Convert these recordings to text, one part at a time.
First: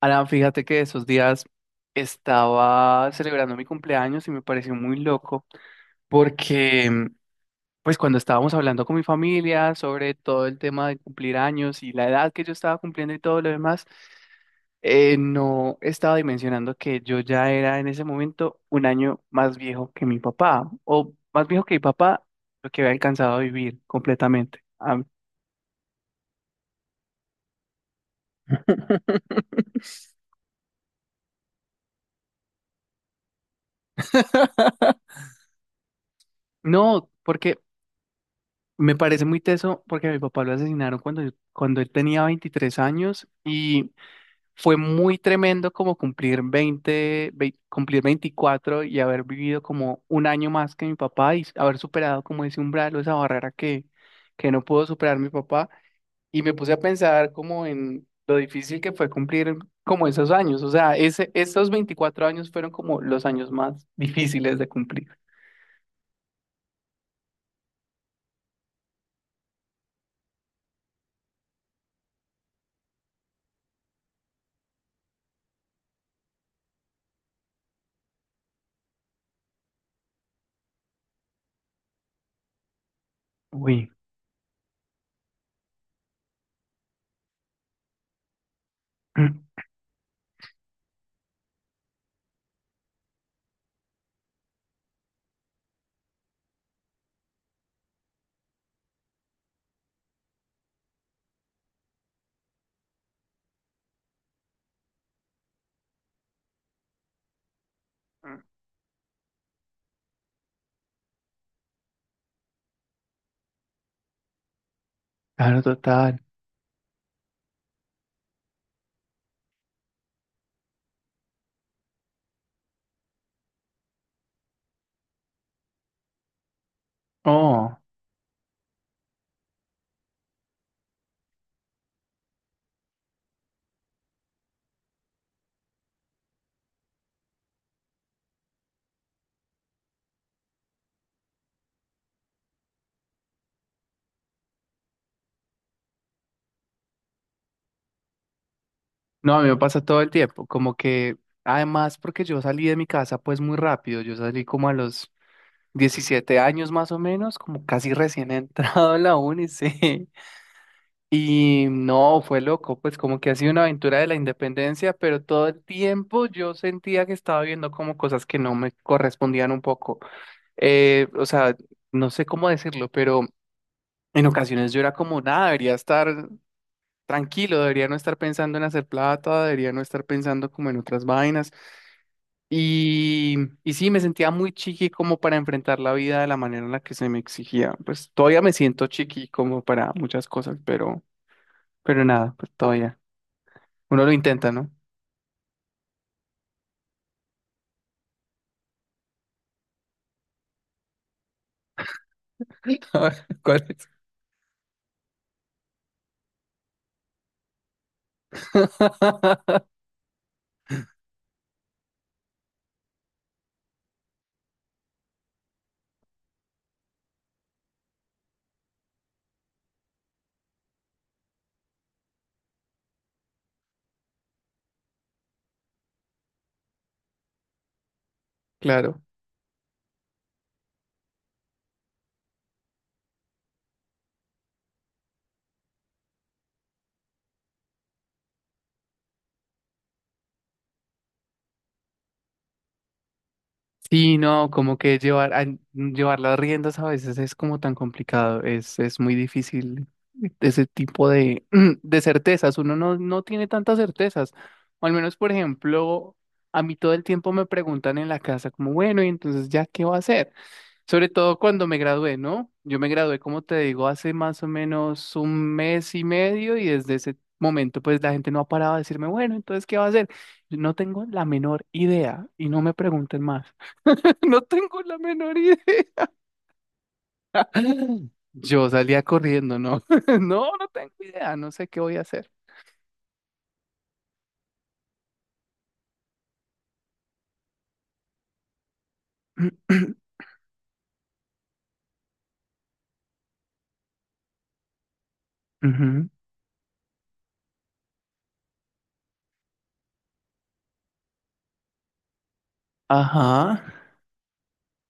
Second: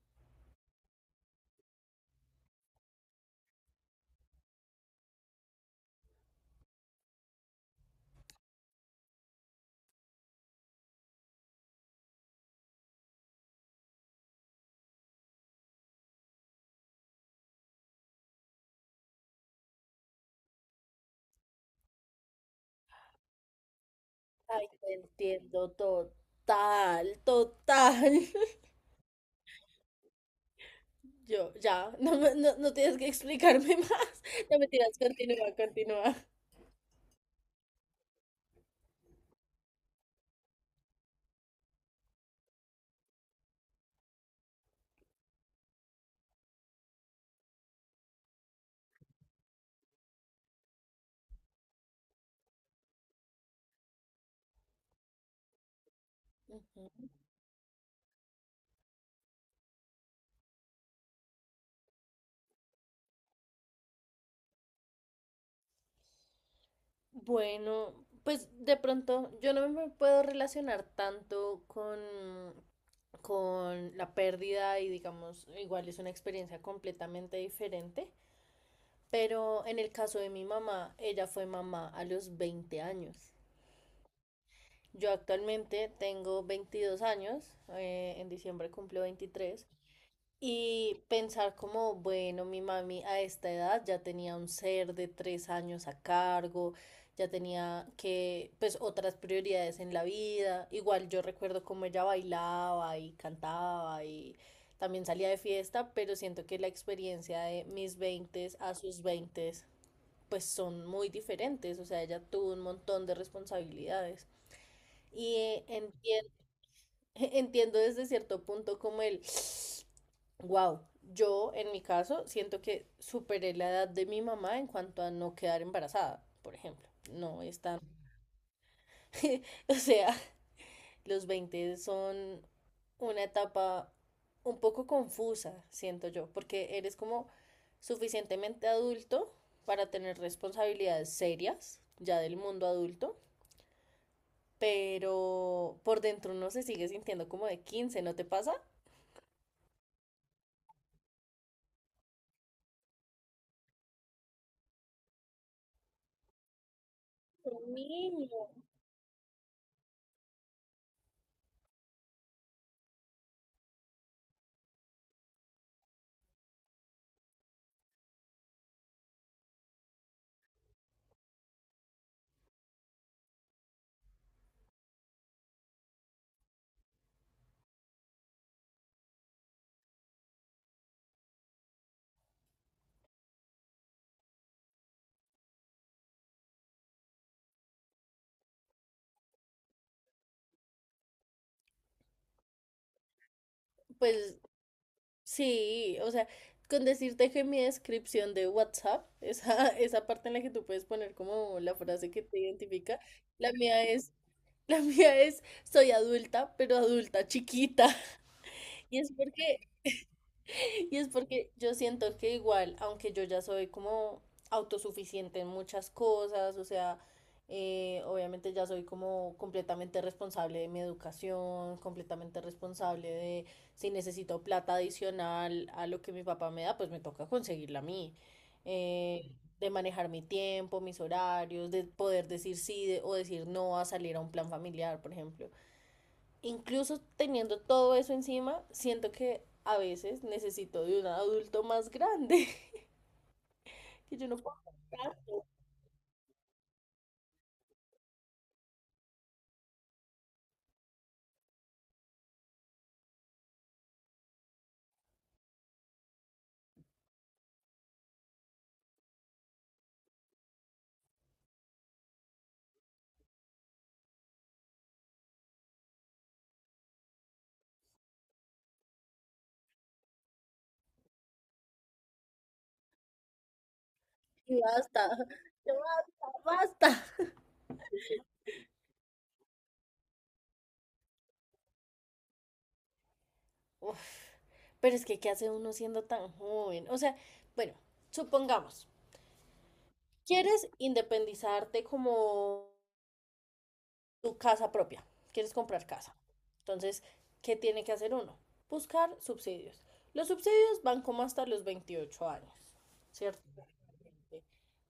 Alan, fíjate que esos días estaba celebrando mi cumpleaños y me pareció muy loco porque pues cuando estábamos hablando con mi familia sobre todo el tema de cumplir años y la edad que yo estaba cumpliendo y todo lo demás, no estaba dimensionando que yo ya era en ese momento un año más viejo que mi papá, o más viejo que mi papá, lo que había alcanzado a vivir completamente. Ay, te entiendo total, total. Yo, ya, no, no, no tienes que explicarme más. No me tiras, continúa, continúa. No, porque me parece muy teso porque a mi papá lo asesinaron cuando, cuando él tenía 23 años y fue muy tremendo como cumplir 20, cumplir 24 y haber vivido como un año más que mi papá y haber superado como ese umbral o esa barrera que no pudo superar mi papá y me puse a Ujú. pensar como en lo difícil que fue cumplir como esos años. O sea, esos 24 años fueron como los años más difíciles de cumplir. Bueno, pues de pronto yo no me puedo relacionar tanto con la pérdida y digamos, igual es una experiencia completamente diferente, pero en el caso de mi mamá, ella fue mamá a los 20 años. Uy. Yo actualmente tengo 22 años, en diciembre cumplo 23 y pensar como, bueno, mi mami a esta edad ya tenía un ser de tres años a cargo, ya tenía que, pues, otras prioridades en la vida. Igual yo recuerdo cómo ella bailaba y cantaba y también salía de fiesta, pero siento que la experiencia de mis veintes a sus veintes pues son muy diferentes, o sea, ella tuvo un montón de responsabilidades. Y Claro, total. Entiendo desde cierto punto como wow, yo en mi caso siento que superé la edad de mi mamá en cuanto a no quedar embarazada, por ejemplo. No es Oh. tan... O sea, los 20 son una etapa un poco confusa, siento yo, porque eres como suficientemente adulto para tener responsabilidades serias ya del mundo adulto, pero por dentro uno se sigue sintiendo como de quince. ¿No te pasa? No, a mí me pasa todo el tiempo, como que además porque yo salí de mi casa pues muy rápido, yo salí como a los 17 años más o menos, Un como casi recién niño. entrado en la uni, sí. Y no, fue loco, pues como que ha sido una aventura de la independencia, pero todo el tiempo yo sentía que estaba viendo como cosas que no me correspondían un poco. O sea, no sé cómo decirlo, pero en ocasiones yo era como, nada, debería estar tranquilo, debería no estar pensando en hacer plata, debería no estar pensando como en otras vainas. Y, y sí, me sentía muy chiqui como para enfrentar la vida de la manera en la que se me exigía. Pues todavía me siento chiqui como para muchas cosas, pero nada, pues todavía. Uno lo Pues intenta, ¿no? sí, o sea, con decirte que mi descripción de WhatsApp, esa, esa parte en la que tú puedes poner como la frase que te A identifica, ver, la ¿cuál mía es? es, la mía es, soy adulta, pero adulta chiquita. Y es porque y es porque yo siento que igual, aunque yo ya soy como autosuficiente en muchas cosas, o sea, obviamente ya soy como completamente responsable de mi educación, completamente responsable de si necesito plata adicional a lo que mi papá me da, pues me toca conseguirla a mí. Claro. Eh, de manejar mi tiempo, mis horarios, de poder decir sí o decir no a salir a un plan familiar, por ejemplo, incluso teniendo todo eso encima, siento que a veces necesito de un adulto más grande, Sí, que yo no no, puedo como que aguantar llevar las riendas a veces es como tan complicado, es muy difícil ese tipo de, de certezas, uno no, no tiene tantas certezas, o al menos, por ejemplo, a mí todo el tiempo me preguntan en la casa como, bueno, y entonces ya, ¿qué va a hacer? Sobre todo cuando me gradué, ¿no? Yo me gradué, como te digo, hace más o menos un mes y medio y desde ese momento pues la gente no ha parado de decirme, bueno, entonces, ¿qué va a hacer? No tengo la menor idea y no me pregunten más. No y tengo la basta, menor idea. ya basta. Yo salía corriendo, ¿no? No, no tengo idea, no sé qué voy a hacer. Uf, pero es que, ¿qué hace uno siendo tan joven? O sea, bueno, supongamos, quieres independizarte como tu casa propia, quieres comprar Ujú. casa. Entonces, ¿qué tiene que hacer uno? Buscar subsidios. Los subsidios van como hasta los 28 años, Ajá, ¿cierto?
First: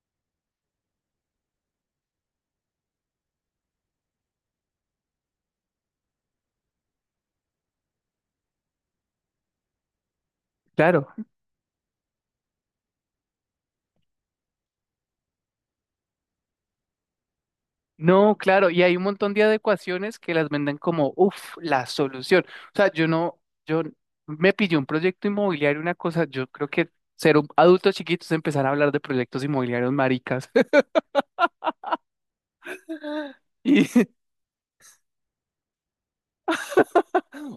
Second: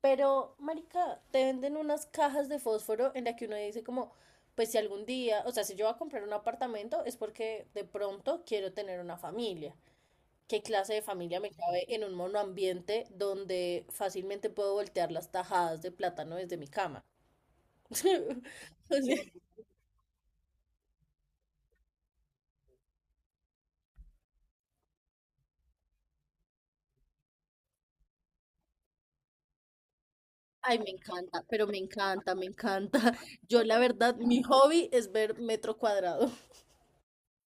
Pero, marica, te venden unas cajas de fósforo en la que uno dice como, pues si algún día, o sea, si yo voy a comprar un apartamento es porque de pronto quiero tener una familia. ¿Qué clase de claro. familia me cabe en un monoambiente donde fácilmente puedo voltear las tajadas de plátano desde mi cama? No, claro, y O hay un sea, montón de adecuaciones que las venden como, uff, la solución. O sea, yo no, yo me pillé un proyecto inmobiliario, una cosa, yo creo que ser un adulto chiquito es empezar a hablar de proyectos inmobiliarios maricas. ay, me encanta, pero me encanta, me encanta. Yo la Y verdad, mi hobby es ver metro cuadrado.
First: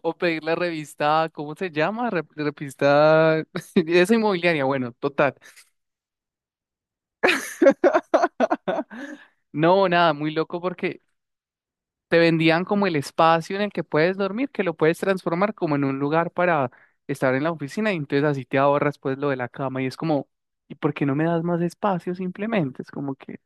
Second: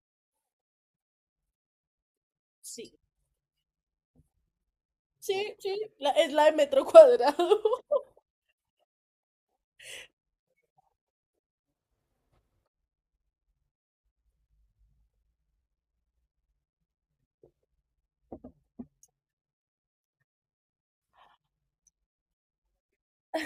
o pedir la revista, ¿cómo se llama? Sí, Revista esa inmobiliaria, bueno, total. sí, sí, es la de metro cuadrado. No, nada, muy loco porque te vendían como el espacio en el que puedes dormir, que lo puedes transformar como en un lugar para estar en la oficina y entonces así te ahorras pues lo de la cama y es como, ¿y por qué no me das más espacio simplemente? Es como que…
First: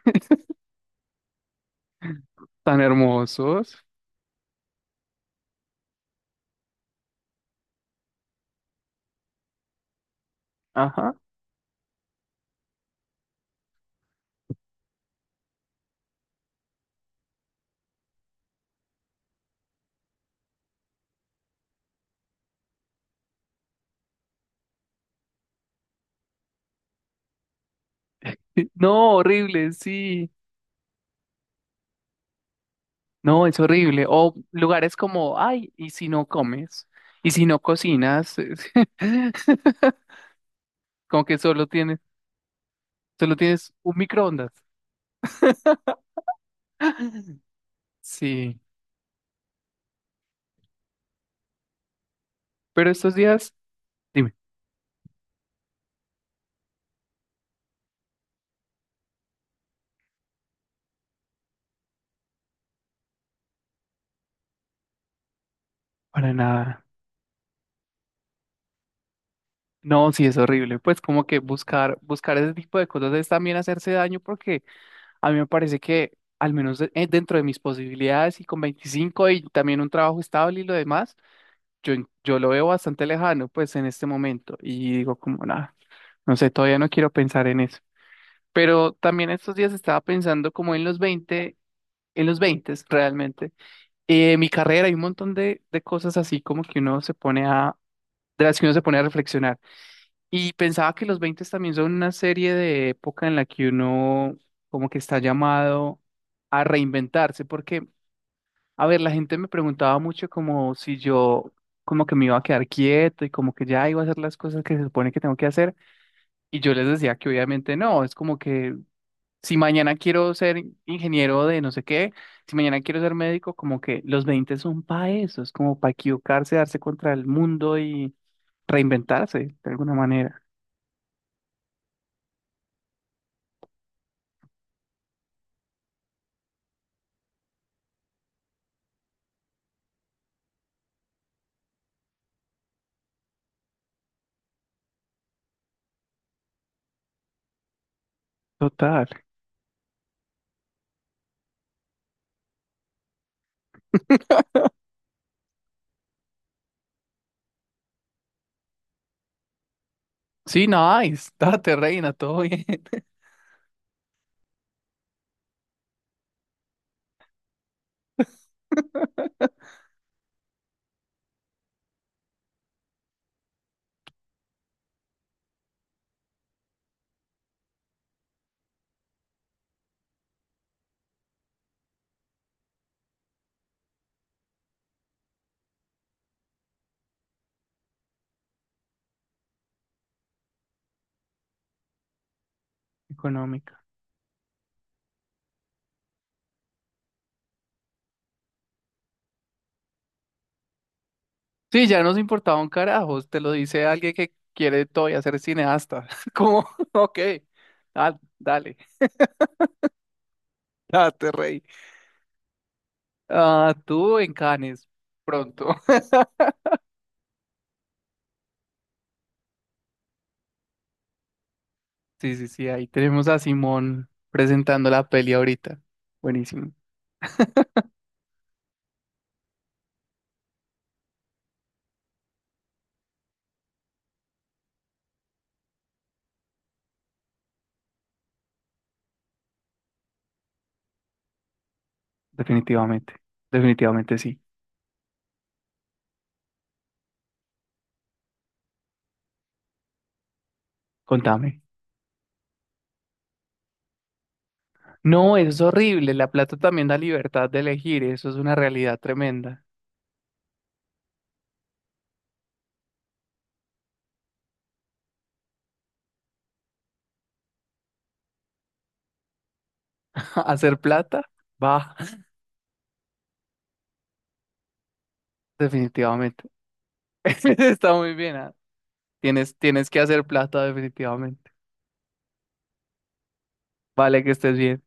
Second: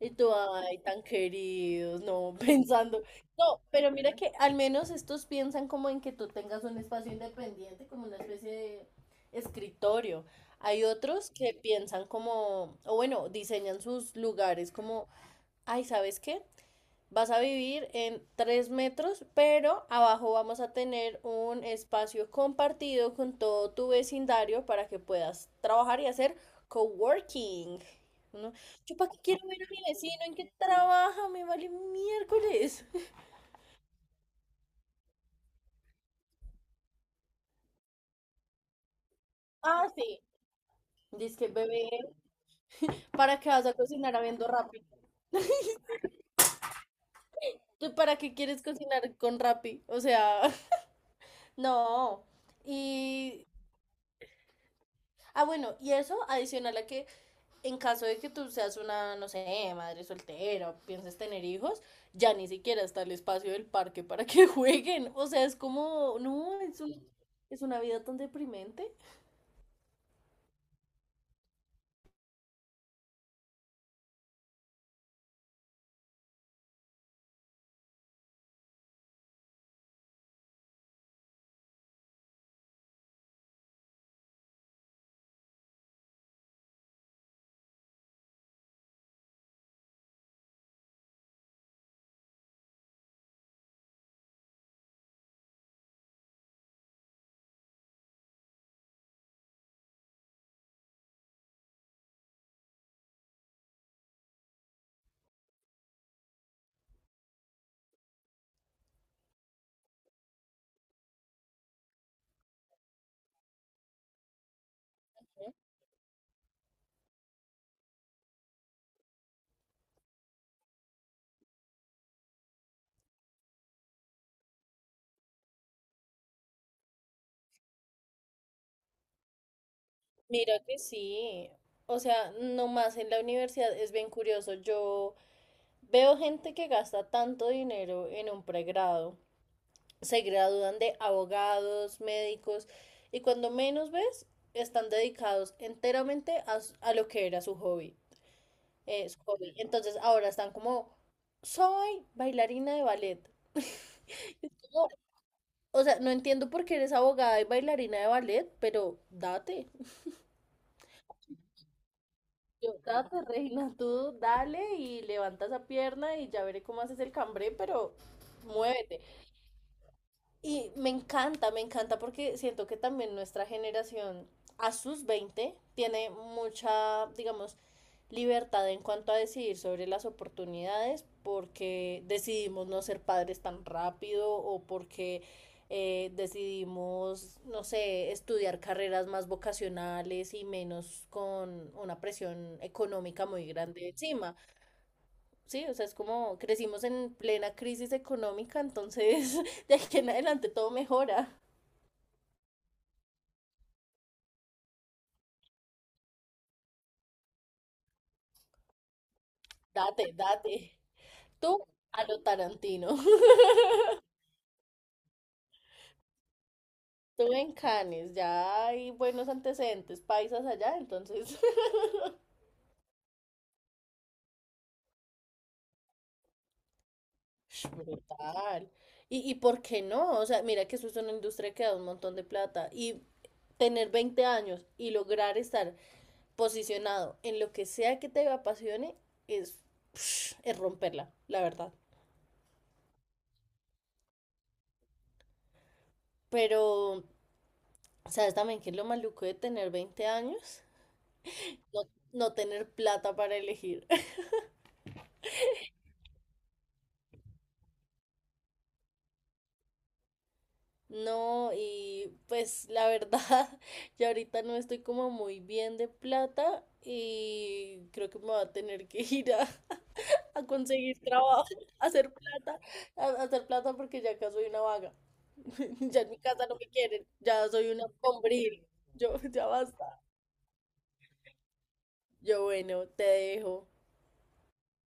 Y tú, ay, tan queridos, no, Tan pensando. No, hermosos. pero mira que al menos estos piensan como en que tú tengas un espacio independiente, como una especie de escritorio. Hay Ajá. otros que piensan como, o bueno, diseñan sus lugares como, ay, ¿sabes qué? Vas a vivir en 3 metros, pero abajo vamos a tener un espacio compartido con todo tu vecindario para que puedas trabajar y hacer coworking. ¿No? Sí. Yo para No, qué quiero ver a horrible, mi vecino sí. en qué trabaja, me vale miércoles. No, es horrible. O lugares como, ay, ¿y si no comes? ¿Y si no cocinas? Ah, sí. Como Dice que que bebé, solo ¿para qué vas tienes a un cocinar habiendo microondas. Rappi? ¿Tú para qué Sí, quieres cocinar con Rappi? O sea, no. pero estos Y, días… Dime. ah, bueno, y eso adicional a que en caso de que tú seas una, no sé, madre soltera o pienses tener hijos, ya ni siquiera está el espacio del parque para que jueguen. O sea, es como, Para no, nada. Es una vida tan deprimente. No, sí es horrible. Pues como que buscar, buscar ese tipo de cosas es también hacerse daño porque a mí me parece que al menos dentro de mis posibilidades y con 25 y también un trabajo estable y lo demás, yo lo veo bastante lejano pues en este momento y digo como nada, no sé, todavía no quiero pensar en eso. Pero también estos días estaba pensando como en los veinte, en los 20 realmente. Mi carrera hay un montón de cosas así como que uno se pone a, de las que uno se pone a reflexionar. Y pensaba que los 20 también son una serie de época en la que uno como que está llamado a reinventarse, porque, a ver, la gente me preguntaba mucho como si yo como que me iba a quedar quieto y como que ya iba a hacer las cosas que se supone que tengo que hacer, y yo les decía que obviamente no, es como que si mañana quiero ser ingeniero de no sé qué, si mañana quiero ser médico, como que los 20 son para eso, es como para equivocarse, darse contra el mundo y reinventarse de alguna manera. Mira que sí. O sea, nomás en la universidad es bien curioso. Yo veo gente que gasta tanto dinero en un pregrado. Se gradúan de abogados, médicos, y cuando menos ves, están dedicados enteramente a lo que era su hobby. Total. Es hobby. Entonces ahora están como, soy bailarina de ballet. No, o sea, no entiendo por qué eres abogada y bailarina de ballet, pero date. Sí, nice. Date, reina, todo bien. Yo, date, reina, tú dale y levanta esa pierna y ya veré cómo haces el cambré, pero muévete. Y me encanta porque siento que también nuestra generación a sus 20 tiene mucha, digamos, libertad en cuanto a decidir sobre las oportunidades porque decidimos no ser padres tan rápido o porque decidimos, no sé, estudiar carreras más vocacionales y menos con una presión económica muy Económica. grande encima. Sí, o sea, es como crecimos en plena crisis económica, entonces de aquí en adelante todo mejora. Sí, ya nos importaba un carajo. Te lo dice alguien que quiere todavía ser cineasta. Como, ok, dale, dale, Date, date. date, Tú rey. a lo Tarantino. Ah, tú en Cannes, pronto. Tú en Cannes, ya hay buenos antecedentes paisas allá, entonces. Sí, sí, sí, ahí tenemos a Simón presentando la peli ahorita. Buenísimo. Sh, brutal. Y, ¿y por qué no? O sea, mira que eso es una industria que da un montón de plata. Y tener 20 años y lograr estar posicionado en lo que sea que te apasione es, es romperla, la verdad. Definitivamente, definitivamente sí. Pero ¿sabes también que es lo maluco de tener 20 años? Contame. No, no tener plata para elegir. No, eso es horrible. La plata también da libertad de elegir. Eso es una realidad tremenda. No, y pues la verdad, yo ahorita no estoy como muy bien de plata y creo que me va a tener que ir a Hacer conseguir plata, trabajo, a va, hacer plata, a hacer plata porque ya acá soy una vaga. Ya en mi casa definitivamente. no me quieren, ya soy una Está muy bien, ah. hombril. Yo, ya Tienes, tienes que basta. hacer plata definitivamente. Yo, bueno, te dejo. Vale, que estés bien.